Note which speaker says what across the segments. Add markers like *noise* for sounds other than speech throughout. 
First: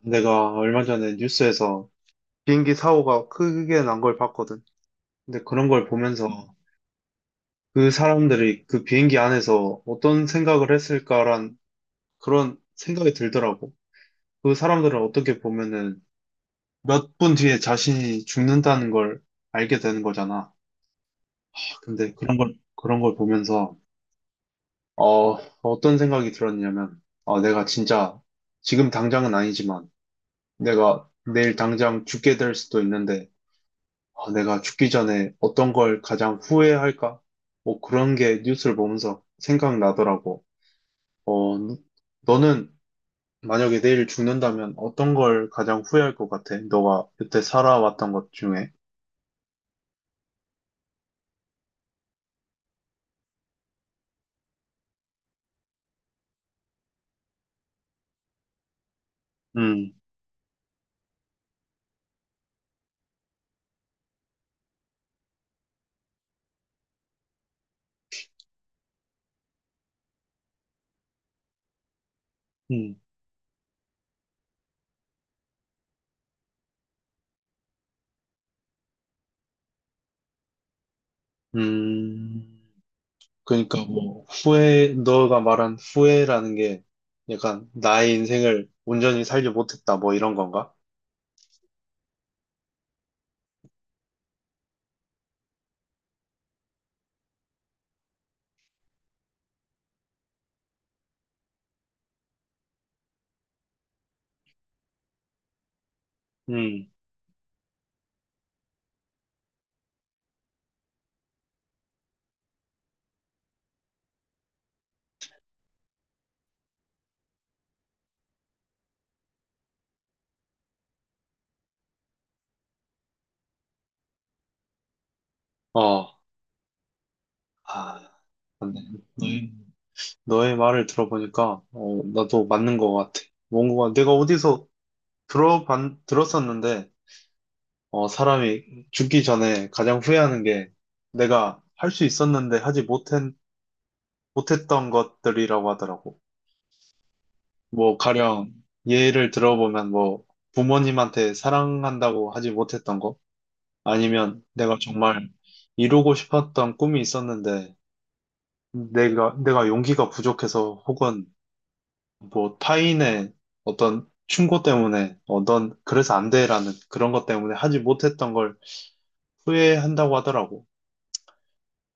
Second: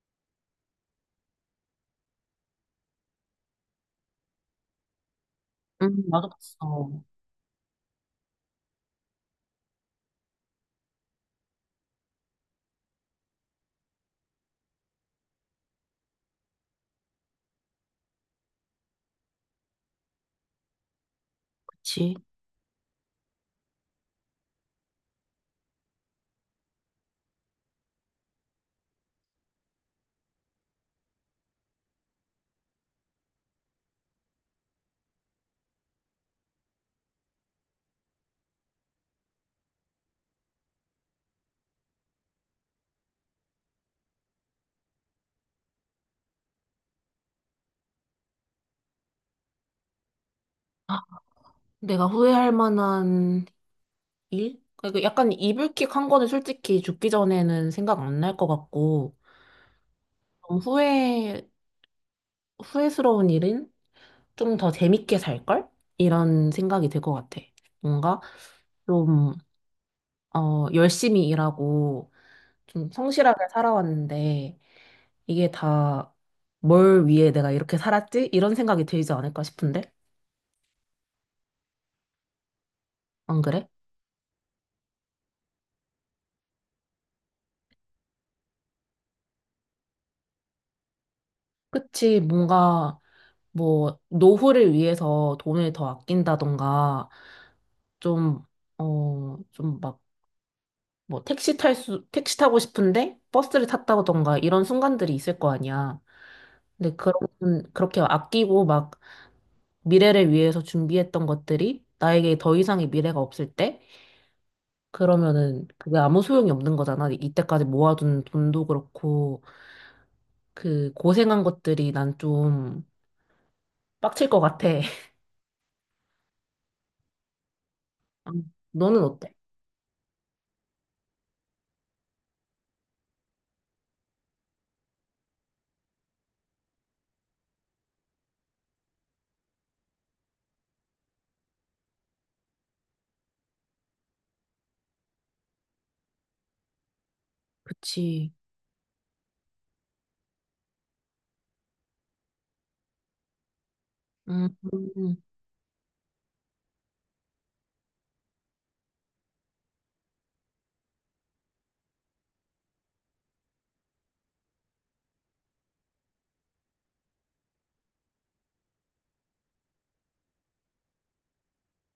Speaker 1: 내가 얼마 전에 뉴스에서 비행기 사고가 크게 난 걸 봤거든. 근데 그런 걸 보면서
Speaker 2: 나도 봤어.
Speaker 1: 그 사람들이 그 비행기 안에서 어떤 생각을 했을까란 그런 생각이 들더라고. 그 사람들은 어떻게 보면은 몇 분 뒤에 자신이 죽는다는 걸 알게 되는 거잖아. 근데
Speaker 2: 그치.
Speaker 1: 그런 걸 보면서, 어, 어떤 생각이 들었냐면, 내가 진짜 지금 당장은 아니지만 내가 내일 당장 죽게 될 수도 있는데, 아, 내가 죽기 전에 어떤 걸 가장 후회할까? 뭐 그런 게 뉴스를 보면서 생각나더라고. 어, 너는 만약에 내일 죽는다면 어떤 걸 가장 후회할 것 같아? 너가 그때 살아왔던 것 중에.
Speaker 2: 아, 내가 후회할 만한 일? 그러니까 약간 이불킥 한 거는 솔직히 죽기 전에는 생각 안 날 것 같고,
Speaker 1: 음,
Speaker 2: 좀 후회스러운 일은 좀 더 재밌게 살걸? 이런 생각이 들 것 같아. 뭔가 좀, 열심히 일하고, 좀
Speaker 1: 음,
Speaker 2: 성실하게 살아왔는데, 이게 다 뭘 위해 내가 이렇게 살았지? 이런 생각이 들지 않을까 싶은데?
Speaker 1: 음.
Speaker 2: 안 그래?
Speaker 1: 그러니까 뭐 후회, 너가 말한 후회라는 게 약간 나의 인생을 온전히 살지 못했다, 뭐 이런 건가?
Speaker 2: 그치, 뭔가, 뭐, 노후를 위해서 돈을 더 아낀다던가, 좀, 좀 막, 뭐, 택시 타고 싶은데 버스를 탔다던가 이런 순간들이 있을 거 아니야.
Speaker 1: 음,
Speaker 2: 근데 그렇게 아끼고 막 미래를 위해서 준비했던 것들이 나에게 더 이상의 미래가 없을 때, 그러면은 그게 아무 소용이 없는 거잖아. 이때까지 모아둔 돈도 그렇고, 그 고생한 것들이 난 좀 빡칠 것 같아. *laughs*
Speaker 1: 어, 아,
Speaker 2: 너는 어때?
Speaker 1: 맞네. 너의 말을 들어보니까, 나도 맞는 것 같아. 뭔가 내가 어디서 들었었는데, 사람이 죽기 전에 가장 후회하는 게 내가 할 수 있었는데 못했던 것들이라고 하더라고. 뭐,
Speaker 2: 그치.
Speaker 1: 가령 예를 들어보면 뭐, 부모님한테 사랑한다고 하지 못했던 거, 아니면 내가
Speaker 2: 음.
Speaker 1: 정말 이루고 싶었던 꿈이 있었는데, 내가 용기가 부족해서 혹은 뭐 타인의 어떤 충고 때문에 넌 그래서 안 돼라는 그런 것 때문에 하지 못했던 걸 후회한다고 하더라고.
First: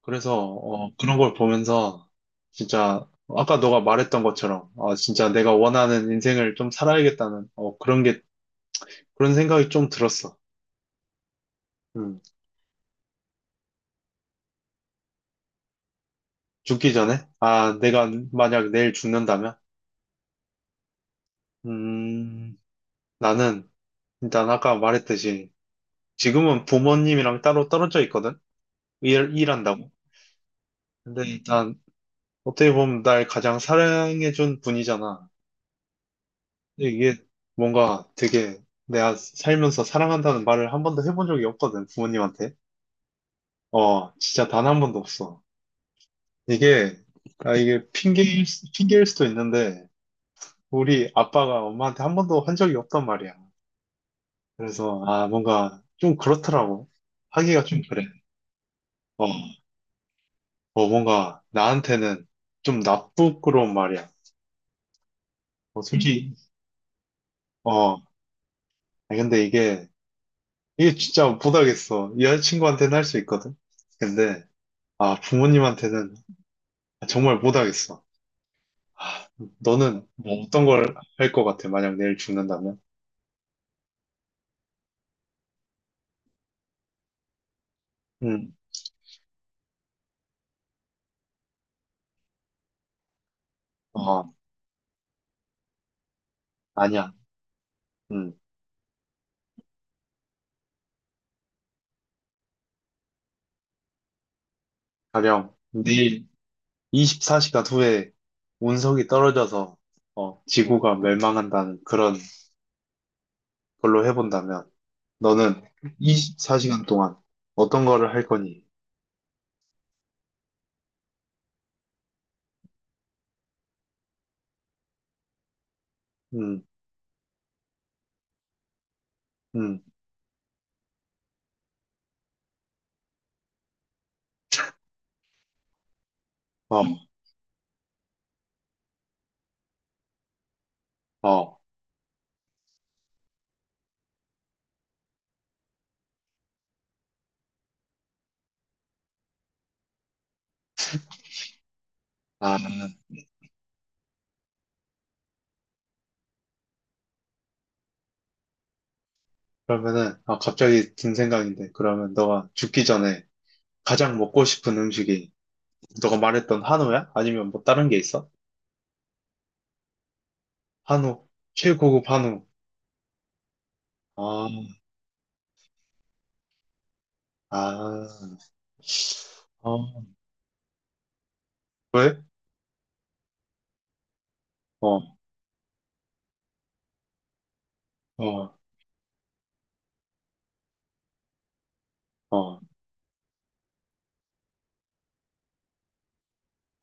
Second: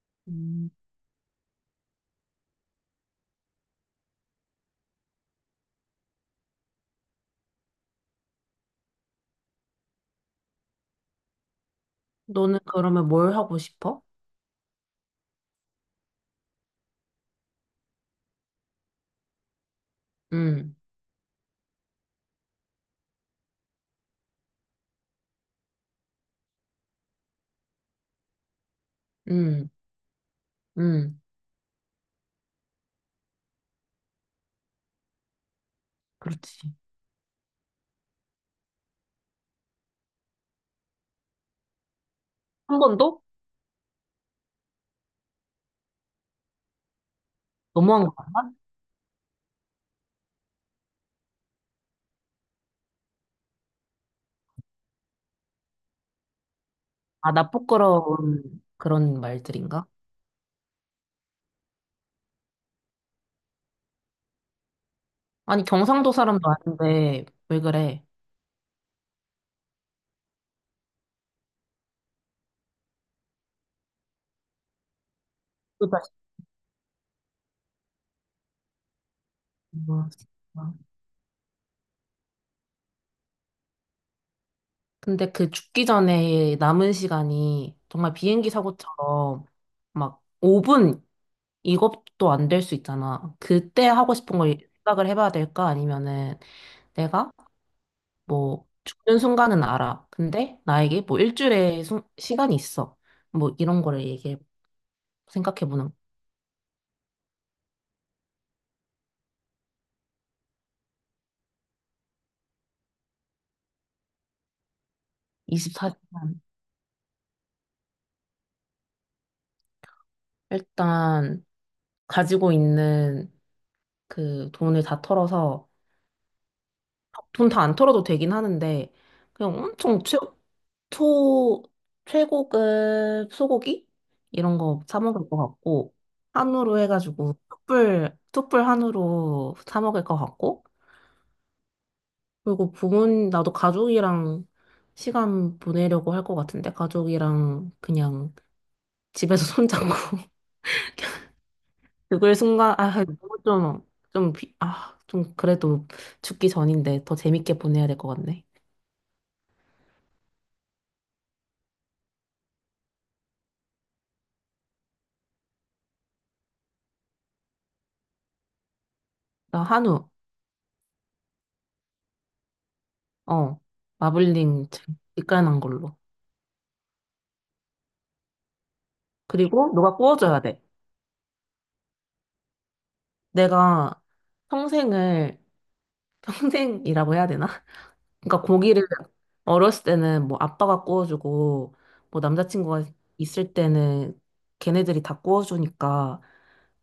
Speaker 1: 그래서
Speaker 2: 음,
Speaker 1: 그런 걸 보면서 진짜 아까 너가 말했던 것처럼, 아, 진짜 내가 원하는 인생을 좀 살아야겠다는 그런 게 그런 생각이 좀 들었어. 음.
Speaker 2: 너는 그러면 뭘 하고 싶어?
Speaker 1: 죽기 전에, 아, 내가 만약 내일 죽는다면,
Speaker 2: 응
Speaker 1: 음, 나는 일단 아까 말했듯이 지금은 부모님이랑 따로 떨어져 있거든.
Speaker 2: 응
Speaker 1: 일한다고.
Speaker 2: 응
Speaker 1: 근데 일단 어떻게 보면 날 가장 사랑해준 분이잖아.
Speaker 2: 그렇지.
Speaker 1: 근데 이게 뭔가 되게 내가 살면서 사랑한다는 말을 한 번도 해본 적이 없거든, 부모님한테.
Speaker 2: 한 번도?
Speaker 1: 진짜 단 한 번도 없어. 이게, 이게
Speaker 2: 너무한 거 같나?
Speaker 1: 핑계일 수도 있는데, 우리 아빠가 엄마한테 한 번도 한 적이 없단 말이야. 그래서, 아, 뭔가 좀 그렇더라고.
Speaker 2: 아, 나
Speaker 1: 하기가 좀 그래.
Speaker 2: 부끄러운 그런
Speaker 1: 어,
Speaker 2: 말들인가?
Speaker 1: 뭔가 나한테는 좀 나쁘고 그런 말이야.
Speaker 2: 아니, 경상도
Speaker 1: 솔직히,
Speaker 2: 사람도 아닌데, 왜
Speaker 1: 어,
Speaker 2: 그래?
Speaker 1: 아니, 근데 이게 진짜 못하겠어. 이 여자친구한테는 할 수 있거든. 근데, 아,
Speaker 2: 그다
Speaker 1: 부모님한테는 정말 못하겠어. 아, 너는 뭐 어떤
Speaker 2: 진짜.
Speaker 1: 걸 할 것 같아, 만약 내일 죽는다면?
Speaker 2: 근데 그 죽기 전에 남은 시간이 정말 비행기
Speaker 1: 응,
Speaker 2: 사고처럼 막 5분 이것도 안 될 수 있잖아. 그때 하고
Speaker 1: 어,
Speaker 2: 싶은 걸 생각을 해봐야 될까? 아니면은
Speaker 1: 아니야.
Speaker 2: 내가
Speaker 1: 응,
Speaker 2: 뭐 죽는 순간은 알아. 근데 나에게 뭐 일주일의 시간이 있어. 뭐 이런 거를 얘기해
Speaker 1: 가령
Speaker 2: 생각해보는
Speaker 1: 내일 24시간 후에 운석이 떨어져서, 지구가 멸망한다는 그런 걸로 해본다면, 너는
Speaker 2: 24시간.
Speaker 1: 24시간 동안 어떤 거를 할 거니?
Speaker 2: 일단 가지고 있는 그 돈을 다 털어서
Speaker 1: 응,
Speaker 2: 돈 다 안 털어도 되긴 하는데 그냥
Speaker 1: 응,
Speaker 2: 엄청 초 최고급 소고기 이런 거 사 먹을 것 같고 한우로
Speaker 1: 어,
Speaker 2: 해가지고 툭불 툭불 한우로 사 먹을 것 같고
Speaker 1: 어,
Speaker 2: 그리고 나도 가족이랑 시간 보내려고 할 것 같은데, 가족이랑 그냥 집에서 손잡고. *laughs* 그걸
Speaker 1: 아.
Speaker 2: 순간, 아, 너무 좀, 아, 좀 그래도 죽기 전인데 더 재밌게 보내야 될 것 같네.
Speaker 1: 그러면은, 아, 갑자기 든 생각인데, 그러면 너가 죽기 전에 가장 먹고 싶은 음식이 너가 말했던 한우야? 아니면 뭐 다른 게 있어?
Speaker 2: 나 한우,
Speaker 1: 한우, 최고급 한우.
Speaker 2: 어,
Speaker 1: 아,
Speaker 2: 마블링 참 직관한 걸로.
Speaker 1: 아,
Speaker 2: 그리고 누가
Speaker 1: 어,
Speaker 2: 구워줘야 돼.
Speaker 1: 왜?
Speaker 2: 내가
Speaker 1: 어,
Speaker 2: 평생을, *laughs* 평생이라고 해야 되나? 그러니까
Speaker 1: 어,
Speaker 2: 고기를 어렸을 때는 뭐 아빠가 구워주고 뭐
Speaker 1: 어,
Speaker 2: 남자친구가 있을 때는 걔네들이 다 구워주니까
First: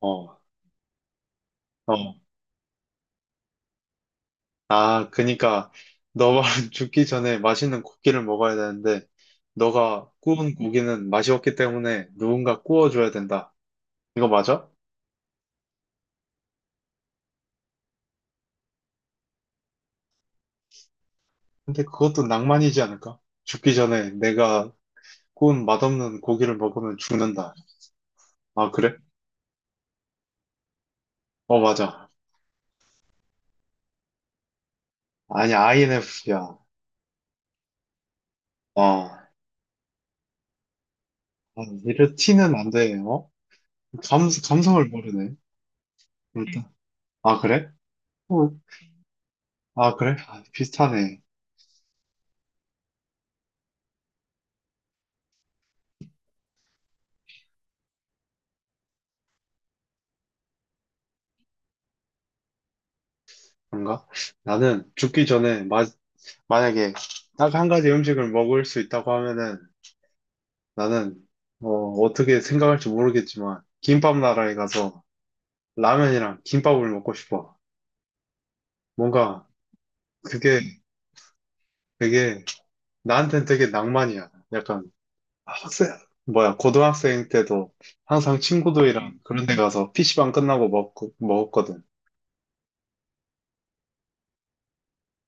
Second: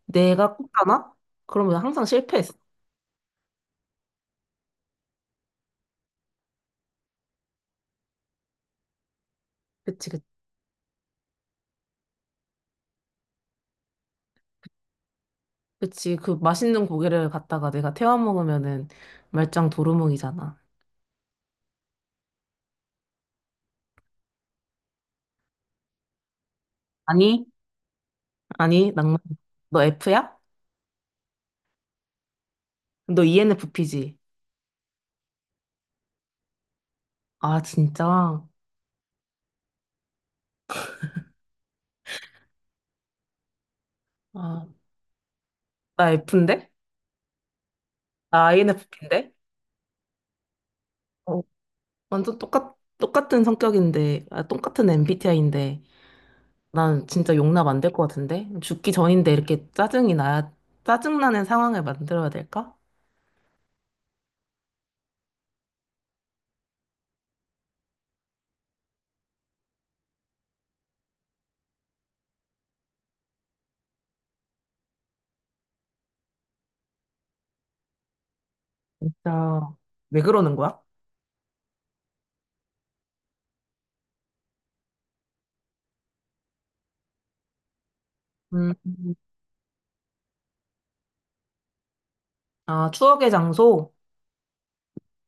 Speaker 1: 어,
Speaker 2: 내가 굽잖아? 그러면
Speaker 1: 어.
Speaker 2: 항상 실패했어.
Speaker 1: 아, 그니까, 너 말은 *laughs* 죽기 전에 맛있는 고기를 먹어야 되는데, 너가
Speaker 2: 그치, 그치.
Speaker 1: 구운 고기는 맛이 없기 때문에 누군가 구워줘야 된다. 이거 맞아?
Speaker 2: 그치. 그 맛있는 고기를 갖다가 내가 태워 먹으면은 말짱 도루묵이잖아.
Speaker 1: 근데 그것도 낭만이지 않을까? 죽기 전에 내가 꼰 맛없는 고기를 먹으면
Speaker 2: 아니,
Speaker 1: 죽는다. 아,
Speaker 2: 아니,
Speaker 1: 그래?
Speaker 2: 낭만. 너 F야?
Speaker 1: 어, 맞아.
Speaker 2: 너 ENFP지?
Speaker 1: 아니, INFP야.
Speaker 2: 아, 진짜?
Speaker 1: 어. 이래 티는 안 돼, 어?
Speaker 2: 아,
Speaker 1: 감성을 모르네.
Speaker 2: 나
Speaker 1: 일단.
Speaker 2: F인데?
Speaker 1: 아, 그래?
Speaker 2: 나
Speaker 1: 어.
Speaker 2: INFP인데?
Speaker 1: 아, 그래? 아, 비슷하네.
Speaker 2: 어, 완전 똑같은 성격인데, 아, 똑같은 MBTI인데. 난 진짜 용납 안 될 것 같은데? 죽기 전인데 이렇게 짜증이 나야, 짜증나는 상황을 만들어야 될까?
Speaker 1: 그런가? 나는 죽기 전에, 만약에 딱 한 가지 음식을 먹을 수 있다고 하면은, 나는, 어, 어떻게 생각할지 모르겠지만, 김밥 나라에 가서 라면이랑 김밥을 먹고 싶어. 뭔가,
Speaker 2: 진짜, 왜 그러는
Speaker 1: 그게
Speaker 2: 거야?
Speaker 1: 되게, 나한텐 되게 낭만이야. 약간. 아, 학생, 고등학생 때도 항상
Speaker 2: 음,
Speaker 1: 친구들이랑 그런 데 가서 PC방 끝나고 먹었거든.
Speaker 2: 아, 추억의 장소?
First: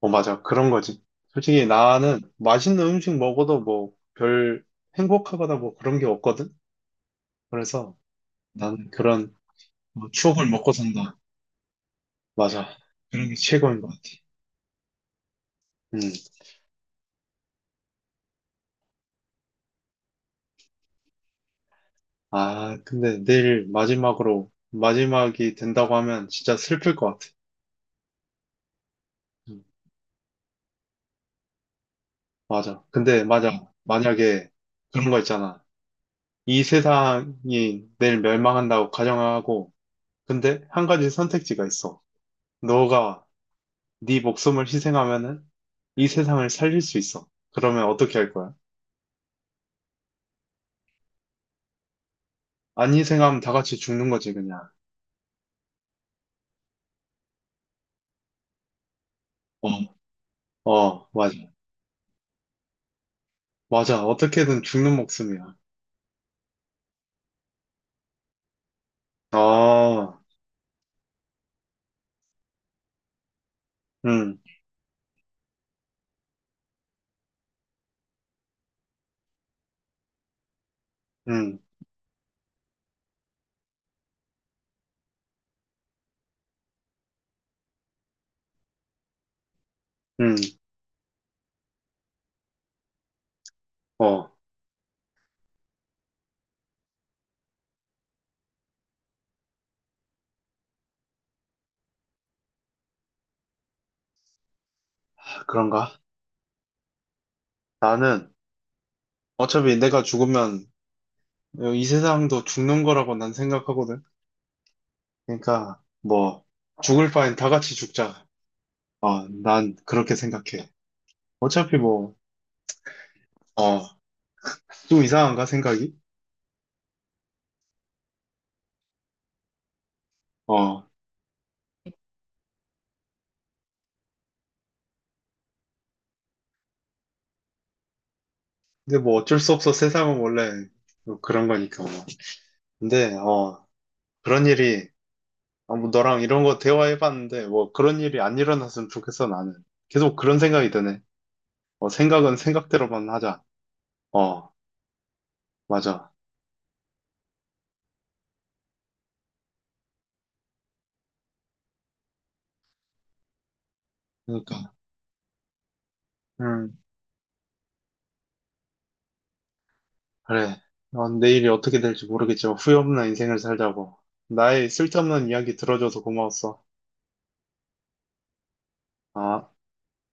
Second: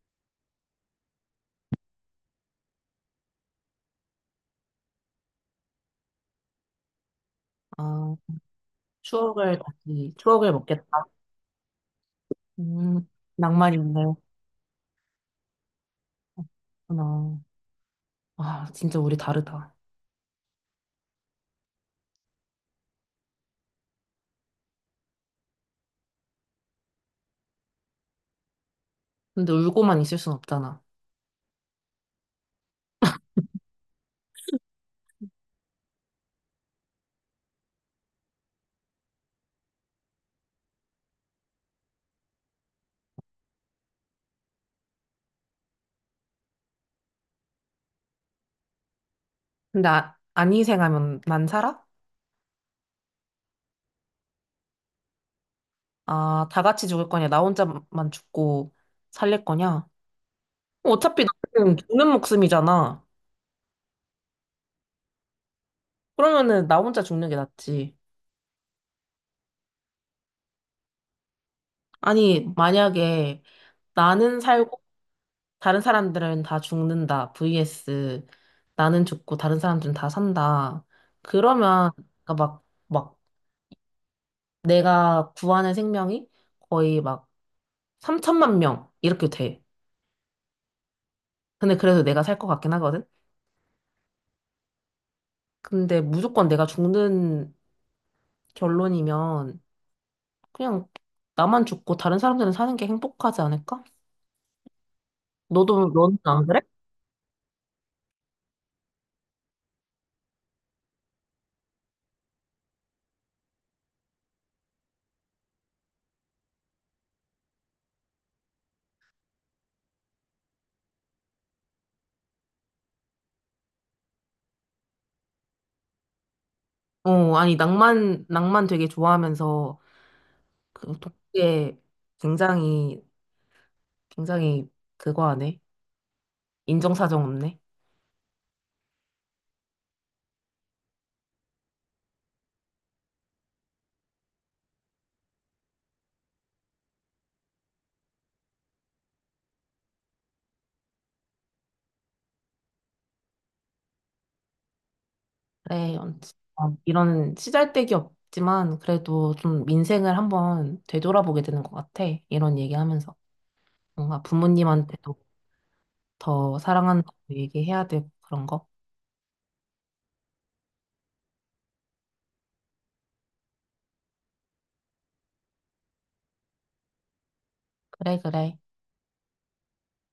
Speaker 1: 어, 맞아. 그런 거지. 솔직히 나는 맛있는 음식 먹어도 뭐 별 행복하거나 뭐 그런 게 없거든. 그래서
Speaker 2: 아,
Speaker 1: 나는 그런 뭐 추억을
Speaker 2: 추억을
Speaker 1: 먹고
Speaker 2: 먹겠다.
Speaker 1: 산다. 맞아.
Speaker 2: 음,
Speaker 1: 그런 게
Speaker 2: 낭만이
Speaker 1: 최고인 것 같아.
Speaker 2: 있네.
Speaker 1: 음.
Speaker 2: 그렇구나. 아, 진짜 우리 다르다.
Speaker 1: 아, 근데 내일 마지막이 된다고 하면 진짜 슬플 것 같아.
Speaker 2: 근데
Speaker 1: 음,
Speaker 2: 울고만 있을 순 없잖아.
Speaker 1: 맞아. 근데 맞아. 만약에 그런 거 있잖아. 이 세상이 내일 멸망한다고 가정하고, 근데 한 가지 선택지가 있어. 너가 네 목숨을 희생하면은 이 세상을 살릴 수 있어. 그러면 어떻게 할 거야?
Speaker 2: 근데 아, 안 희생하면 난 살아?
Speaker 1: 안 희생하면 다 같이 죽는 거지, 그냥.
Speaker 2: 아, 다 같이 죽을 거냐? 나 혼자만 죽고 살릴 거냐?
Speaker 1: 어, 어,
Speaker 2: 어차피
Speaker 1: 맞아.
Speaker 2: 나는 죽는 목숨이잖아.
Speaker 1: 맞아. 어떻게든 죽는 목숨이야.
Speaker 2: 그러면은 나 혼자 죽는 게 낫지.
Speaker 1: 아,
Speaker 2: 아니, 만약에
Speaker 1: 음,
Speaker 2: 나는 살고 다른 사람들은 다 죽는다. vs 나는 죽고 다른 사람들은 다 산다.
Speaker 1: 음,
Speaker 2: 그러면 그러니까 막 내가 구하는 생명이 거의 막 3천만 명 이렇게 돼.
Speaker 1: 음,
Speaker 2: 근데 그래도 내가 살 것 같긴 하거든.
Speaker 1: 어,
Speaker 2: 근데 무조건 내가 죽는 결론이면 그냥 나만 죽고 다른 사람들은 사는 게 행복하지 않을까? 너도
Speaker 1: 그런가?
Speaker 2: 너는 안 그래?
Speaker 1: 나는 어차피 내가 죽으면 이 세상도 죽는 거라고 난 생각하거든. 그러니까, 뭐, 죽을 바엔 다 같이 죽자. 난 그렇게 생각해. 어차피 뭐, 어, 좀 이상한가 생각이?
Speaker 2: 아니, 낭만, 낭만 되게 좋아하면서,
Speaker 1: 어,
Speaker 2: 독해 굉장히, 굉장히 그거 하네. 인정사정 없네.
Speaker 1: 근데 뭐 어쩔 수 없어. 세상은 원래 뭐 그런 거니까 뭐. 근데, 그런 일이, 아, 뭐 너랑 이런 거 대화해봤는데, 뭐 그런 일이 안 일어났으면 좋겠어, 나는. 계속 그런 생각이 드네. 생각은 생각대로만 하자. 어.
Speaker 2: 그래,
Speaker 1: 맞아.
Speaker 2: 이런 시잘데기 없지만, 그래도 좀 민생을 한번 되돌아보게 되는 것 같아. 이런 얘기하면서. 뭔가
Speaker 1: 그러니까,
Speaker 2: 부모님한테도 더
Speaker 1: 음,
Speaker 2: 사랑한다고 얘기해야 되고, 그런 거.
Speaker 1: 그래. 내일이 어떻게 될지 모르겠지만 후회 없는 인생을 살자고. 나의 쓸데없는 이야기 들어줘서 고마웠어.
Speaker 2: 그래, 그래.
Speaker 1: 아.